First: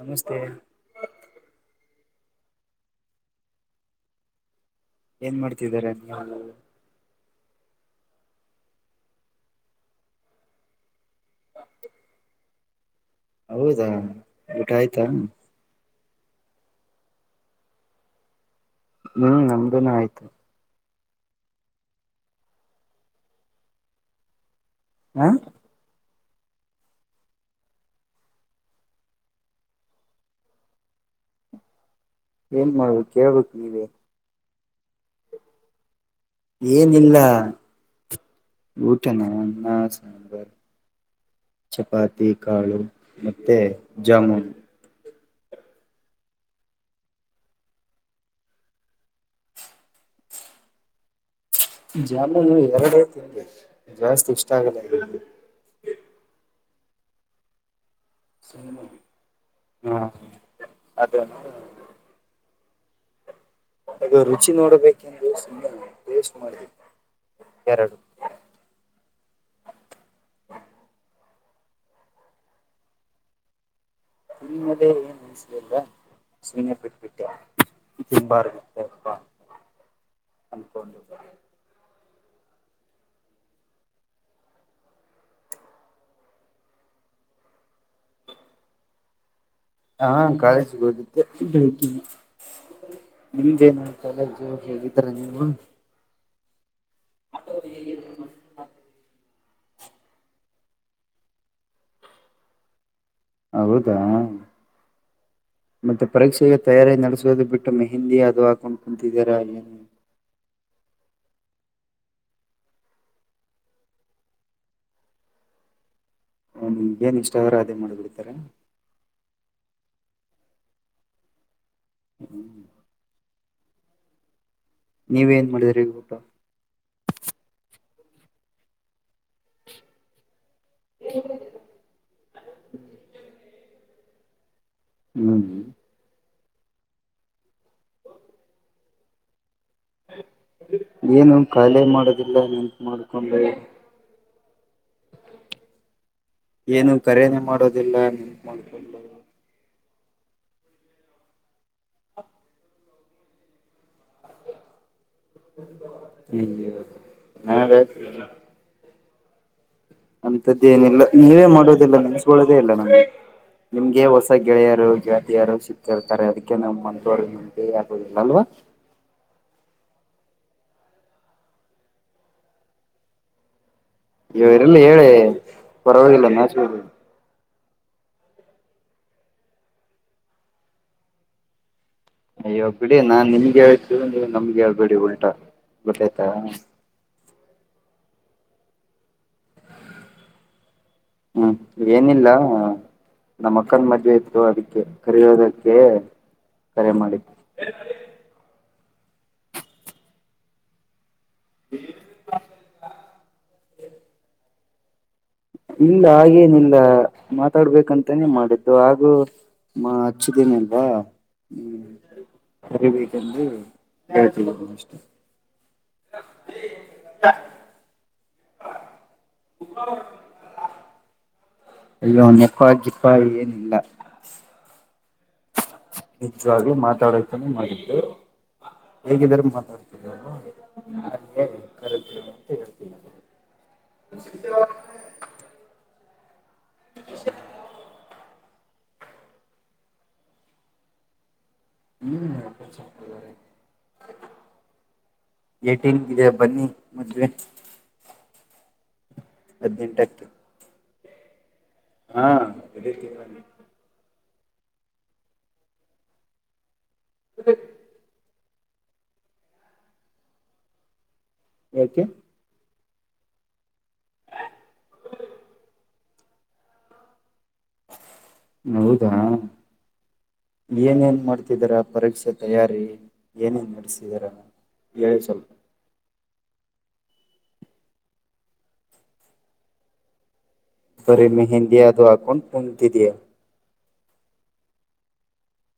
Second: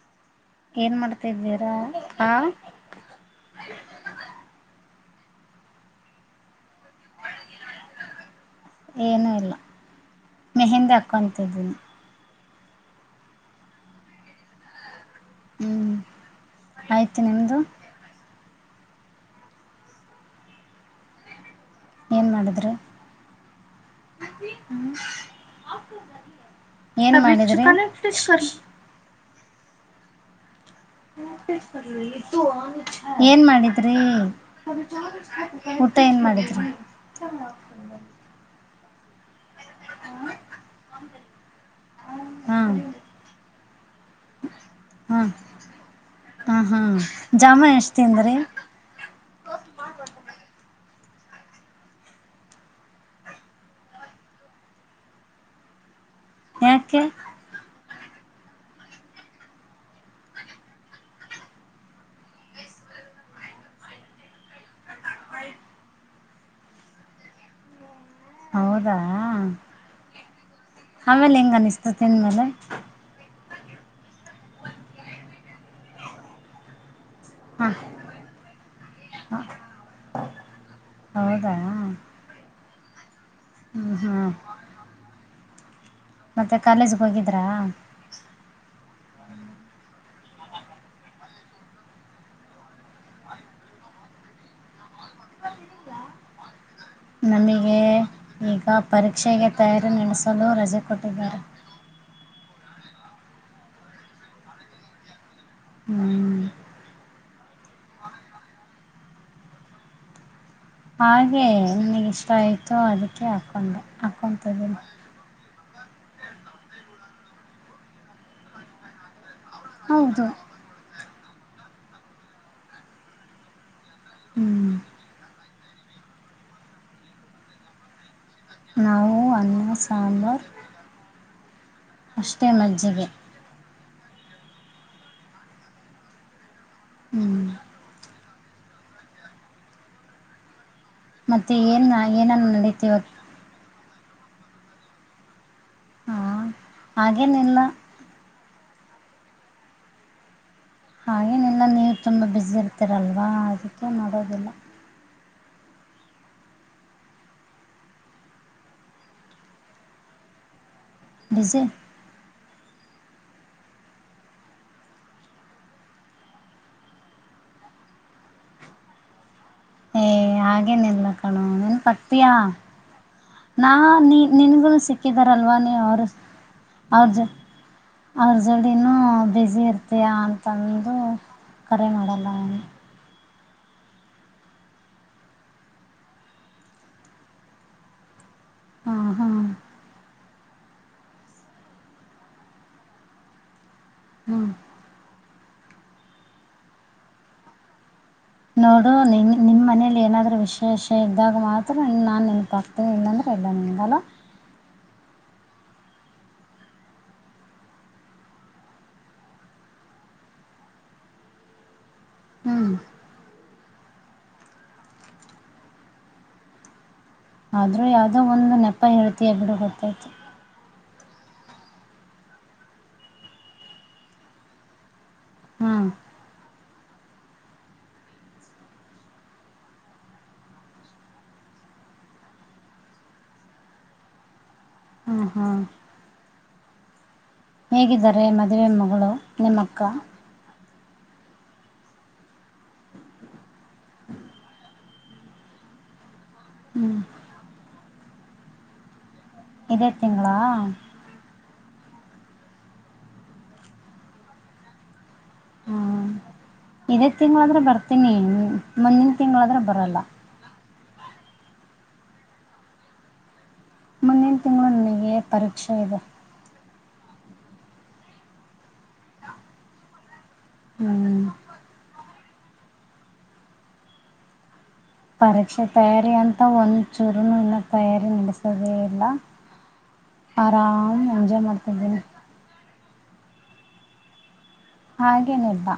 ನಮಸ್ತೆ ಏನ್ ಮಾಡ್ತಾದ್ದೀರಾ ಹಾ. ಏನ್ ಮಾಡ್ತಿದಿದ್ದಾರೆ ನೀವು. ಏನುೂ ಇಲ್ಲ ಮೆಹಿಂದಿ ಹಾಕ್ಕೊಂತಿದ್ದೀನಿ. ಹೌದಾ ಊಟ ಆಯ್ತಾ. ಹ್ಮ್ ಆಯ್ತು ನಿಮ್ದು. ಹ್ಮ್ ನಮ್ದುನು ಆಯ್ತು. ಏನ್ ಮಾಡುದ್ರೀ. ಹಾ ಏನು ಮಾಡಿದ್ರಿ. ಏನ್ ಮಾಡ್ಬೇಕು ಏನ್ ಕೇಳ್ಬೇಕು ನೀವೇ ಮಾಡಿದ್ರೀ. ಊಟ ಏನ್ ಮಾಡಿ ಏನಿಲ್ಲ ಊಟನ ಅನ್ನ ಸಾಂಬಾರ್. ಚಪಾತಿ ಹಾ ಕಾಳು ಮತ್ತೆ ಜಾಮುನ್. ಹ ಹಾ ಹಾ ಜಾಮೂನ್ ಎಷ್ಟು ತಿಂದ್ರೀ. ಜಾಮುನ ಎರಡೇ ತಿನ್ದೀದ್ದು ಜಾಸ್ತಿ ಇಷ್ಟ ಆಗಲ್ಲ. ಯಕೇ. ಹ್ಮ ಅದು. ಅದು ರುಚಿ ನೋಡಬೇಕೆಂದು ಸುಮನೆ ಟೇಸ್ಟ್ ಮಾಡಿದವಿ ಎರಡು. ಹೌದಾ ಆಮೇಲೆ ಹೆಂಗ ಅನಿಸ್ತು ತಿಂದ್ಮೇಲೆ. ತಿಂದ ಮೇಲೆ ಏನ್ ಅನಿಸಬೇಕ ಸುಮ್ಮನೆ ಬಿಟ್ಟ್ ಬಿಟ್ಟೆ. ಹಾ ತುಂಬಾಗತಪ್ಪ ಅನ್ಕೊಂಡು. ಹೌದಾ ಹ್ಮ್ ಹ್ಮ್ ಮತ್ತೆ ಕಾಲೇಜ್ಗ್ ಹೋಗಿದ್ರಾ. ಹಾ ಕಾಲೇಜಿಗ ಹೊಗಿದ್ದೇ ಬೆಂಕಿ. ನಿಮ್ದೇನ್ ಕಾಲೇಜು ಹೊಗಿದ್ದರ ನೀವು. ನಮಗೆ ಈಗ ಪರೀಕ್ಷೆಗೆ ತಯಾರಿ ನಡೆಸಲು ರಜೆ ಕೊಟ್ಟಿದ್ದಾರೆ. ಹೌದಾ ಮತ್ತೆ ಹ್ಮ್ ಪರೀಕ್ಷೆಗೆ ತಯಾರಿ ನಡೆಸೋದು ಬಿಟ್ಟು ಮೆಹಿಂದಿ ಅದು ಹಾಕೊಂಡು ಕುಂತಿದ್ದೀರಾ ಏನು. ಹಾಗೇ ನಿನಗಿಷ್ಟ ಆಯಿತು ಅದಕ್ಕೆ ಹಾಕ್ಕೊಂಡೆ ಹಾಕ್ಕೊತಿದ್ದೀನಿ. ಹ ನಿಮ್ಗ ಏನ್ ಇಷ್ಟ ಆದ್ರೇ ಅದೇ ಮಾಡ್ಬಿಡ್ತೀರ. ಹೌದು [inaudible] ಹ್ಞೂ ನೀವ್ ಏನ್ ಮಾಡುದ್ರೀ ಈಗ ಊಟ. ನಾವು ಅನ್ [unintelligible] ಹಾ ಸಾಂಬಾರ್. [unintelligible] ಇಷ್ಟೇ ಮಜ್ಜಿಗೆ ಹ್ ಹ್ಞೂ ಏನು ಮತ್ತು ಖಾಯಾಲಿ ಏನು ಮಾಡದಿಲ್ಲ ಏನನ್ನು ನೆಂತ ನಡೀತೀವ ಮಾಡ್ಕೊಂಡೆ ಹಾಂ ಏನು ಕರೇನೆ ಹಾಗೇನಿಲ್ಲ ಮಾಡೋದಿಲ್ಲ ಮಾಡ್ಕೊಂಡು ಹಾ ಗೇನಿಲ್ಲಲ್ಲ ನೀ ನೀ ತುಂಬಾ ಬಿಸಿ ಇರ್ತರಲ್ವಾ ಅದಕ್ಕೆ ನೋಡೋದಿಲ್ಲ [unintelligible] ಅಂದ್ದೇನಿಲ್ಲ ನೀವೇ ಬ್ಯುಸಿ ಮಾಡೋದಿಲ್ಲ ನೆನೆಸ್ಕೊಳ್ಳೋದೇ ಇಲ್ಲ ನಮ್ಗೆ ನಿಮ್ಗೆ ಹೊಸ ಗೆಳೆಯರು ಗೆಯಾತಿಯರು ಸಿಕ್ತಿರ್ತಾರೆ ಅದಕ್ಕೆ ನಮ್ಮ ಮಂದವರು [unintelligible] ಏ ಹಾಗೇನಿಲ್ಲ ಕಣೋ ನೆನಪಾಗ್ತೀಯಾ ನಾ ನೀ ಇವ್ರಲ್ಲ ನಿನಗೂನು ಹೇಳಿ ಸಿಕ್ಕಿದಾರಲ್ವ ನೀ ಅವರು ಪರವಾಗಿಲ್ಲ ನಾಚ್ಬೇಡಿ ಅವ್ರ ಜ ಅವ್ರ ಜೋಡಿನೂ ಬಿಸಿ ಇರ್ತಿಯ ಅಂತಂದು ಕರೆ ಮಾಡಲ್ಲ ಅವನು ಅಯ್ಯೋ ಬಿಡಿ ನಾನ್ ನಿಮ್ಗೆ ಹೇಳ್ತ ನೀವು ನಮ್ಗೆ ಹೇಳ್ಬಿಡಿ ಉಲ್ಟಾ ಗೊಟ್ಟಯ್ತಾ ಹಾ ಹಾ ಹ್ಮ್ ಏನಿಲ್ಲ ನಮ್ಮ ಅಕ್ಕನ್ ಮದ್ವೆ ಹ್ಞೂ ಇತ್ತು ಅದಕ್ಕೆ ಕರೆಯೋದಕ್ಕೆ ಕರೆ ಮಾಡಿ ನೋಡೋಣ ನಿಮ್ ನಿಮ್ ಮನೇಲಿ ಏನಾದ್ರೂ ವಿಷಯ [unintelligible] ಇದ್ದಾಗ ಮಾತ್ರ ನಾನ್ ನೆನಪ ಆಗತನಿ ಇಲ್ಲಂದರ ಇಲ್ಲಾ ನಿನಗ ಅಲ್ಲಾ ಇಲ್ಲ ಹಾಗೇನಿಲ್ಲ ಮಾತಾಡ್ಬೇಕಂತಾನೇ ಮಾಡಿದ್ದು ಹಾಗೂ ಮಾ ಹಚ್ಚಿದ್ದೇನಲ್ವಾ ಹ್ಮ್ ಹ್ಞೂ ಹರಿಬೇಕಂದು ಹೇಳ್ತಿನಿ ಅಷ್ಟೆ ಆದ್ರೂ ಯಾವ್ದೋ ಒಂದು ನೆಪ ಹೇಳ್ತಯ ಬಿಡು ಗೊತ್ತೈತಿ ಅಯ್ಯೋ ನೆಪ ಗಿಪ್ಪ ಏನಿಲ್ಲ ಹ್ಞೂ ನಿಜ್ವಾಗ್ಲೂ ಮಾತಾಡೋಕೆನೆ ಮಾಡಿದ್ದು ಹೇಗಿದ್ದರೂ ಮಾತಾ..... [unintelligible] ಹ್ಞೂ ಹ್ಞೂ [unintelligible] ಹೇಗಿದ್ದಾರೆ ಮದುವೆ ಮಗಳು ನಿಮ್ಮಕ್ಕ ನೀ [unintelligible] ಯೈಟೀನ್ಗಿದೆ ಬನ್ನಿ ಹ್ಞೂ ಮದುವೆ ಇದೇ ಹದ್ನೆಂಟಕ್ಕೆ ತಿಂಗಳ ಆ ಹಾ ಇದೆ ತಿಂಗಳೆ [unintelligible] ಹ್ಞೂ ಇದೇ ತಿಂಗಳಾದ್ರೆ ಬರ್ತೀನಿ ಮುಂದಿನ ತಿಂಗಳಾದ್ರೆ ಬರಲ್ಲ ಯಾಕೆ ಮುಂದಿನ ತಿಂಗಳು ನನಗೆ ಪರೀಕ್ಷೆ ಇದೆ ಹೌದಾ ಆ ಏನ್ ಏನ್ ಹ್ಮ್ ಮಾಡ್ತಿದೀರಾ ಪರಿಷೆ ತಯಾರಿ ಏನೇನ್ ನಡೆಸಿದಾರ ಹೇಳಿ ಸ್ವಲ್ಪ ಪರೀಕ್ಷೆ ತಯಾರಿ ಅಂತ ಒಂದ್ ಚೂರುನು ಇನ್ನ ತಯಾರಿ ನಡೆಸೋದೇ ಇಲ್ಲ ಆರಾಮ್ ಬರೀ ಎಂಜಾಯ್ ಮೆಹಂದಿ ಮಾಡ್ತಿದ್ದೀನಿ ಅದು [unintelligible] ಹಾಗೇನೆಬ್ಬಾ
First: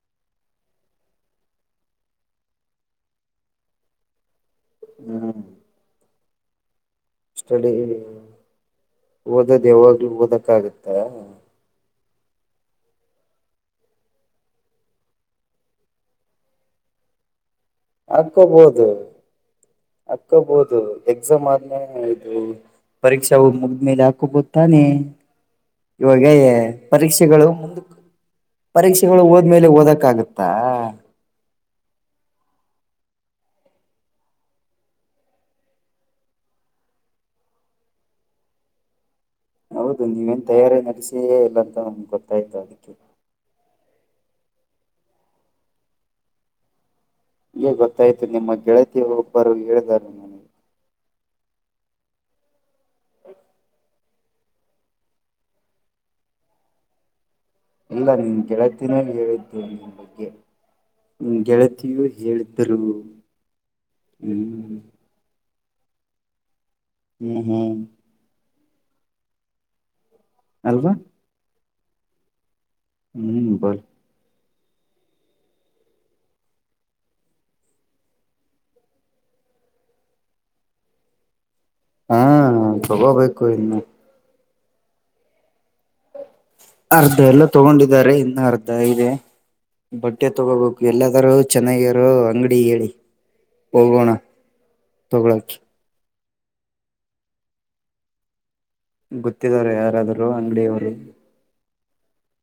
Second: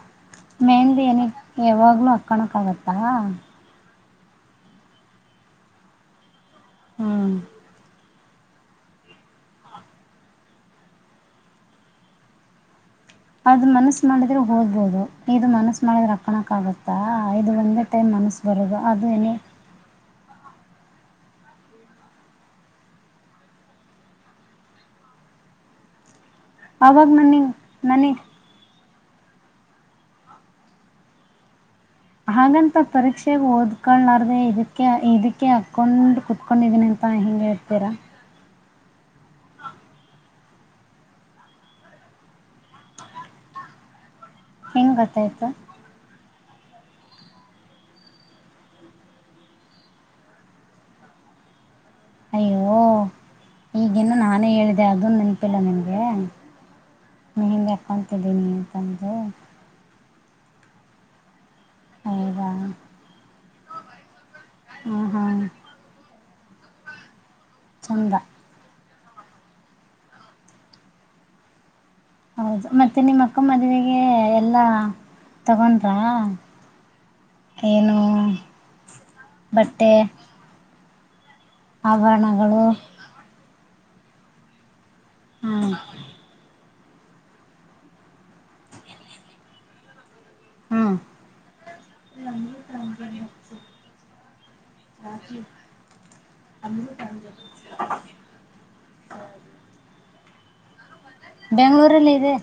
ಮೆಂದ ಏನಿ ಯಾವಾಗ್ಲೂ ಹಕ್ಕಳಕ್ ಆಗತ್ತಾ ಹ್ಮ್ ಹ್ಮ್ ಅಷ್ಟಲ್ಲಿ ಓದೋದ್ ಯಾವಾಗ್ಲೂ ಓದಕ್ಕಗತ್ತ ಅದು ಮನಸ್ಸ ಮಾಡಿದ್ರೆ ಹೋಗ್ಬೋದು ಇದು ಮನಸ್ಸ ಮಾಡಿದ್ರೆ ಅಕಣಕ್ ಆಗುತ್ತಾ ಇದು ಒಂದೇ ಟೈಮ್ ಮನಸ್ ಬರೋದು ಹಾಕೋಬಹದು ಅದು ಏನ ಹಕೋಬಹುದು ಎಕ್ಸಾಮ್ ಆದ್ಮೇಲೆ. ಪರೀಕ್ಷ ಮುಗ್ದ್ಮೇಲೆ ಹಾಕೋಬಹುದು ತಾನೇ. ಅವಾಗ ಪರೀಕ್ಷೆಗಳು ನನಗ್ ನನಗ್ ಪರೀಕ್ಷೆಗಳು ಹೊದ್ಮೇಲೆ ಓದೋಕ ಆಗುತ್ತಾ. ಹಾಗಂತ ಪರೀಕ್ಷೆಗ ಓದ್ಕೊಳ್ಳಾರ್ದೆ ಇದಕ್ಕೆ ಇದಕ್ಕೆ ಹಕೊಂಡ್. ಕೊಂಡಿದ್ದೀನಿ ಅಂತ ಹಿಂಗೆ ಹೇಳ್ತೀರಾ. ಹೌದು ನೀವೇನ್ ತಯಾರಿ ನಡೆಸಿಯೇ ಇಲ್ಲ ಅಂತ ಗೊತ್ತಾಯ್ತು ಅದಕ್ಕೆ. ಹೆಂಗೆ ಗೊತ್ತಾಯ್ತು. ಹಂಗೆ ಗೊತ್ತಾಯ್ತು ನಿಮ್ಮ ಗೆಳತಿ ಒಬ್ಬರು ಹೇಳಿದ್ದಾರೆ. ಅಯ್ಯೋ ಈಗ್ ಇನ್ನು ನಾನೇ ಹೇಳಿದೆ ಅದುನ್ನು ನೆನಪಿಲ್ಲ ನಿಂಗೆ. ಇಲ್ಲ ನೀನ್ ಗೆಳತಿನೇ ಹೇಳಿದು. ನಿಮ್ಮ ಗೆಳತಿಯೂ ಹೌದಾ ಹೇಳಿದ್ದರು. ಹ್ಮ್ ಹಾಂ ಹಾಂ ಹ್ಮ್ ಹ್ಮ್ ಹೌದ ಅಲ್ವಾ. ಹೌದು ಮತ್ತೆ ನಿಮ್ಮ ಅಕ್ಕ ಹ್ಮ್ ಬಲ್ ಮದುವೆಗೆ ಎಲ್ಲಾ ತಗೊಂಡ್ರಾ. ಏನು ಬಟ್ಟೆ. ಹಾ ಆಭರಣಗಳು ತಕೊಬೇಕು ಇನ್ನು. ಹ್ಮ್ ಅರ್ಧ ಎಲ್ಲ ತಗೊಂಡಿದ್ದಾರೆ ಇನ್ನು ಅರ್ಧ ಇದೆ. ಬಟ್ಟೆ ತಗೋಬೇಕು ಹಾಂ ಎಲ್ಲಾದರೂ ಚೆನ್ನಾಗಿರೋ ಅಂಗಡಿ ಹೇಳಿ ಹೋಗೋಣ. ತಗೊಳೋಕೆ. [inaudible] ಗೊತ್ತಿದಾರ ಯಾರಾದ್ರು ಅಂಗಡಿಯವರು. ಬೆಂಗಳೂರಲ್ಲಿ ಇದೆ.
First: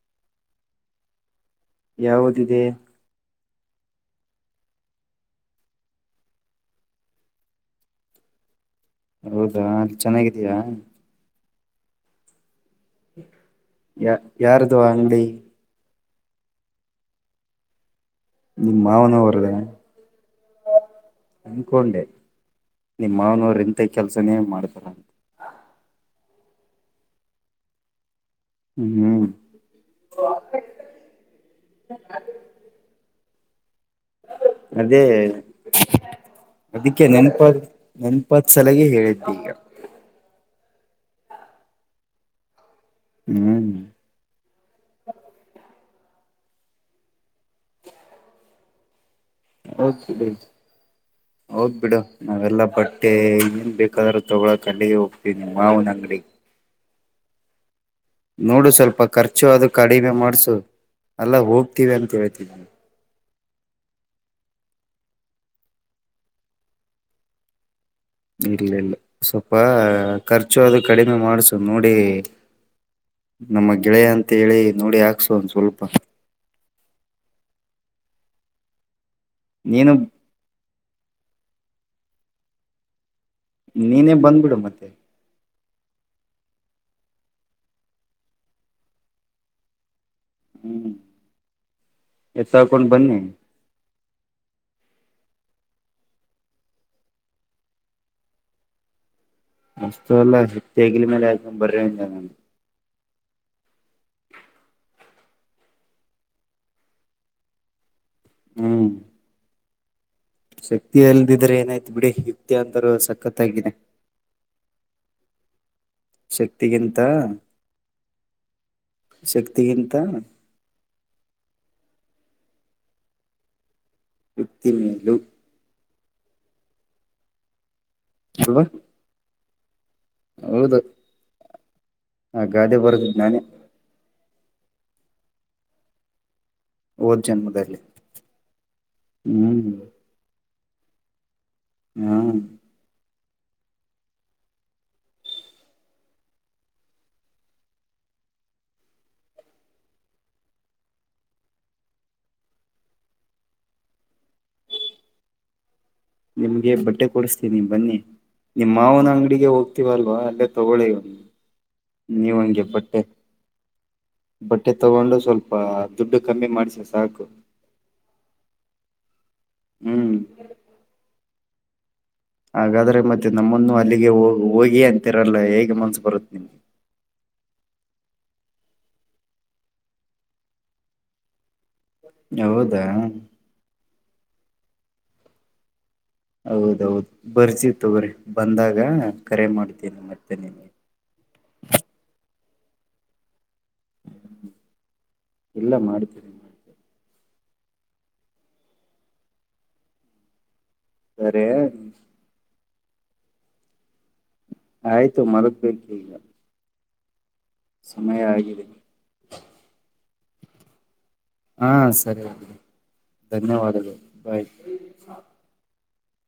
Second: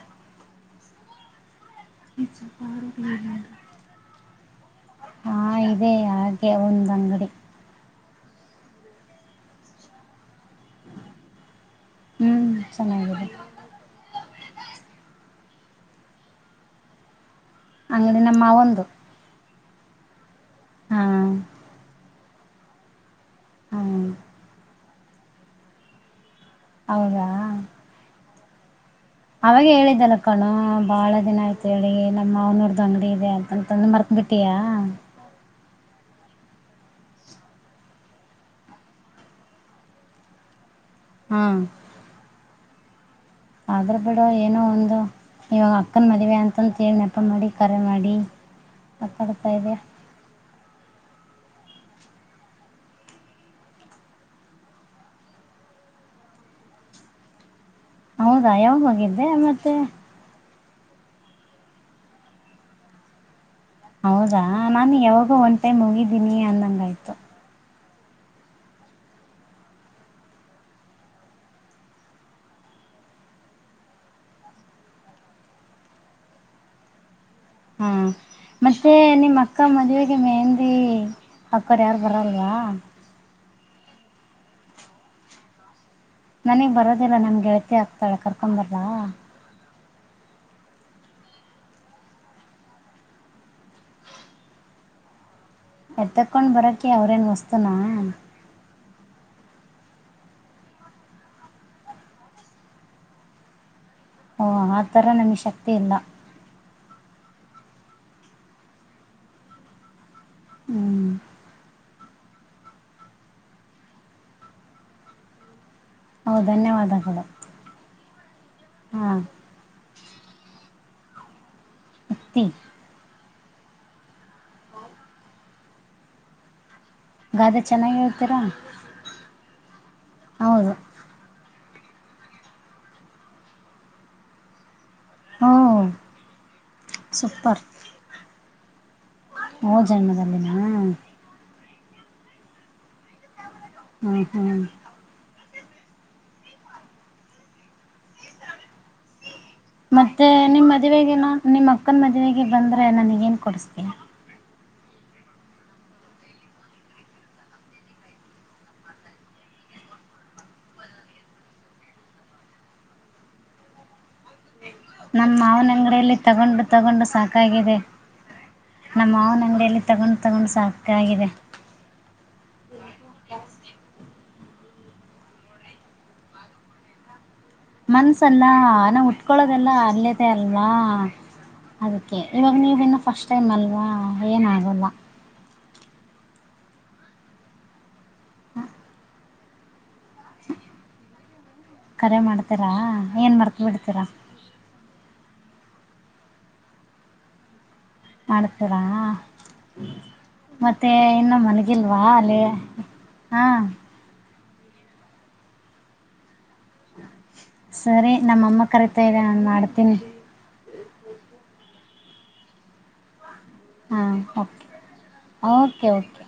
ಯಾವುದು ಇದೆ. [inaudible] ಹಾ ಇದೆ ಹಾಗೆ ಒಂದ್ ಅಂಗಡಿ. ಹೌದಾ ಅಲ್ಲಿ ಚೆನ್ನಾಗಿದಿಯಾ. ಹ್ಮ್ ಚೆನ್ನಾಗಿದೆ. ಯ ಯಾರ್ದು ಅಂಗಡಿ. ಅಂಗಡಿ ನಮ್ಮ ನಿಮ್ ಮಾವಂದು ಮಾವ ಅವರದ. ಹಾ ಅನ್ಕೊಂಡೆ ನಿಮ್ಮ ಮಾನವರು ಹ ಇಂತ ಕೆಲಸನೇ ಮಾಡ್ತಾರೇ. ಹೌದಾ ಹ್ಮ್ ಅವಾಗ ಹೇಳಿದಲ್ಲ ಕಣೋ ಬಾಳ ದಿನ ಆಯತ ಹೇಳಿ ನಮ್ಮ ಮಾವಅವರ್ದು ಅಂಗಡಿ ಇದೆ ಅಂತತ ಮರೆತು. ಅದೇ. ಅದಕ್ಕೆ ನೆನ್ಪತ್ ನೆನ್ಪತ್ ಸಲಗ ಹೇಳಿದ್ದೆ ಈಗ. ಹ್ಮ ಹ್ಮ್ ಆದ್ರ ಬಿಡೊ ಏನೋ ಒಂದು ಇವಾಗ. ಅಕ್ಕನ್ ಮದುವೆ ಅಂತ ಹೇಳಿ ನೆಪ ಮಾಡಿ ಕರೆ ಮಾಡಿ. ಇದೆಯಾ ಓಕೆ ಬಿಡು. ನಾವೆಲ್ಲಾ ಬಟ್ಟೆ ಇನ್ನನ್ ಬೇಕಾದ್ರೂ ತೊಗೊ ಅಲ್ಲಿಗೆ ಹೋಗ್ತೀವಿ ಮಾವನ್ ಅಂಗ್ಡಿಗೆ. ಹೌದಾ ನೋಡು ಯಾವಾಗ ಸ್ವಲ್ಪ ಹೋಗಿದ್ದೆ ಖರ್ಚು ಅದು ಮತ್ತೆ ಕಡಿಮೆ ಮಾಡ್ಸು ಎಲ್ಲ ಹೋಗ್ತಿೀವಿ ಅಂತ ಹೇಳ್ತಿ ನಿ. ಹೌದಾ ನಾನು ಯಾವಾಗ ಒಂದ್ ಟೈಮ್ ಹೋಗಿದ್ದೀನಿ ಅಂದಂಗ ಆಯ್ತು. ಇಲ್ಲ ಇಲ್ಲ ಸ್ವಲ್ಪ ಖರ್ಚು ಅದು ಕಡಿಮೆ ಮಾಡ್ಸುದು ನೋಡಿ. ನಮ್ಮ ಗೆಳೆಯ ಅಂತ ಹೇಳಿ ನೋಡಿ ಹಾಕ್ಸೋ ಒಂದ ಸ್ವಲ್ಪ. ಹಾ ಮತ್ತೆ ನಿಮ್ಮ್ ಅಕ್ಕ ನೀನು ಮದುವೆಗೆ ಏನ್. [unintelligible] ಅಕ್ಕರ್ ಯಾರು ಬರಲ್ವಾ. ನೀನೇ ಬಂದ್ಬಿಡು ಮತ್ತೆ. ನನಗ್ ಬರೋದಿಲ್ಲ ನಮ್ಗೆಳಳ್ತಿ ಆಗ್ತಾಳೆ ಕರ್ಕೊಂಡ ಬರಲ್ಲಾ. ಹ್ಮ್ ಎತ್ ತಕೊಂಡು ಬನ್ನಿ. ಏತಕೊಂಡ್ ಬರಕ ಅವ್ರೇನ್ ವಸ್ತುನಾ. ಅಷ್ಟತು ಅಲ್ಲ ಶಕ್ತಿ ಆಗಿಲ್ ಮೇಲೆ ಆಾಕೊಂಡ್ [inaudible] ನಾನು. ಓ ಆಥರ ನಮ್ಗೆ ಶಕ್ತಿ ಇಲ್ಲ. ಹ್ಮ- ಹ್ಮ್ ಶಕ್ತಿಿಯಲ್ಲದಿದ್ರೆ ಏನಾಯ್ತು ಬಿಡಿ ಯುಕ್ತಿ ಅಂತರೂ ಸಖತ್ಾಗಿದೆ. ಓ ಶಕ್ತಿಗಿಂತ ಧನ್ಯವಾದಗಳು ಹಾ ಶಕ್ತಿಗಿಂತ. ಯುಕ್ತಿ. ಯುಕ್ತಿಮೇಲು. ಗಾದೆ ಚೆನ್ನಾಗ ಹೇಳ್ತೀರಾ. ಅಲ್ವಾ ಹೌದು ಆ ಗಾದೆ ಬರ್ದಿದ್ದ ನಾನೇ. ಹ್ಮ ಹಓದ್ ಜನ್ಮದಲ್ಲಿ. ಹ್ಮ್ ಒದ್ ಜನ್ಮದಲ್ಲಿನ. ಹ್ಮ್- ಹ್ಮ್ ಹ್ಮ್- ಮತ್ತೆ ನಿಮ್ಮ ಮದುವೆಗೆ ನ ನಿಮ್ಮ ಅಕ್ಕನ ಮದುವೆಗೆ ಬಂದ್ರೆ ನನಗ ಏನ್ ಕೊಡಿಸ್ತೀಯಾ. ನಿಮ್ಗೆ ಬಟ್ಟೆ ಕೊಡಸತ್ತಿನಿ ಬನ್ನಿ. ನಿಮ್ಮ ಮಾವನ ಅಂಗಡಿಗೆ ಹೋಗ್ತಿೀವಲ್ವ ಅಲ್ಲೇ ತೊಗೊಳ್ಳಳ್ಳಿ. ನೀವು ಹಂಗೆ ಬಟ್ಟೆ. ಬಟ್ಟೆ ತಗೊಂಡು ನಮ್ಮ ಸ್ವಲ್ಪ ಮಾವನ ಅಂಗಡಿಯಲ್ಲಿ ದುಡ್ಡು ಕಮ್ಮಿ ತಗೊಂಡು ಮಾಡಸರಿ ತಗೊಂಡು ಸಾಕು. [unintelligible] ಮಾವನ ಅಂಗಡಿ ಯಲ್ಲಿ ತಗೊಂಡು ಹ್ಮ್ ತಗೊಂಡು ಸಾಕಾಗಿದೆ. ಹಾಗಾದ್ರೆ ಮತ್ತೆ ನಮ್ಮನ್ನು ಅಲ್ಲಿಗೆ ಹೋಗ ಹೋಗಿ ಅಂತಿರಲ್ಲ ಹೇಗೆ ಮನ್ಸು ಬರುತ್ತತ್ ನಿಮ್ಗೆ. ಮನ್ಸಲ್ಲ ನಾವ್ ಉಟ್ಕೊಳೋದೆಲ್ಲ ಅಲ್ಲಿದೆ ಅಲ್ವಾ. ಅದಕ್ಕೆ ಇವಾಗ ನೀವು ಹೌದಾ ಇನ್ನುೂ ಫಸ್ಟ್ ಟೈಮ್ಲ್ವಾ ಏನಾಗಲ್ಲ. ಹೌದೌದು ಬರ್ತಿವಿ ತಗೋ ರಿ ಬಂದಾಗ ಕರೆ ಮಾಡ್ತೀನಾ ಮತ್ತ ನಿ. ಕರೆ ಮಾಡ್ತೀರಾ ಏನ್ ಮರ್ತ್ ಬಿಡ್ತೀರಾ. ಇಲ್ಲ ಮಾಡತೀವಿ. ಮಾಡ್ತೀರಾ ಮತ್ತೆ ಇನ್ನು ಸರಿ ಮನಗಿಲ್. ವಾ ಅಲ್ಲಿ ಹಾ. ಆಯ್ತು ಮಲಗ್ಬೇಕು ಈಗ. ಸರಿ ಸಮಯ ನಮ್ಮಮ್ಮ ಆಗಿದೆ ಕರಿತಾ ಇದೆ ನಾನ್ ಮಾಡ್ತೀನಿ. ಹಾ ಸರಿ ಧನ್ಯವಾದ. ಹಾಂ ಓಕೆ ಓಕೆ ಓಕೆ.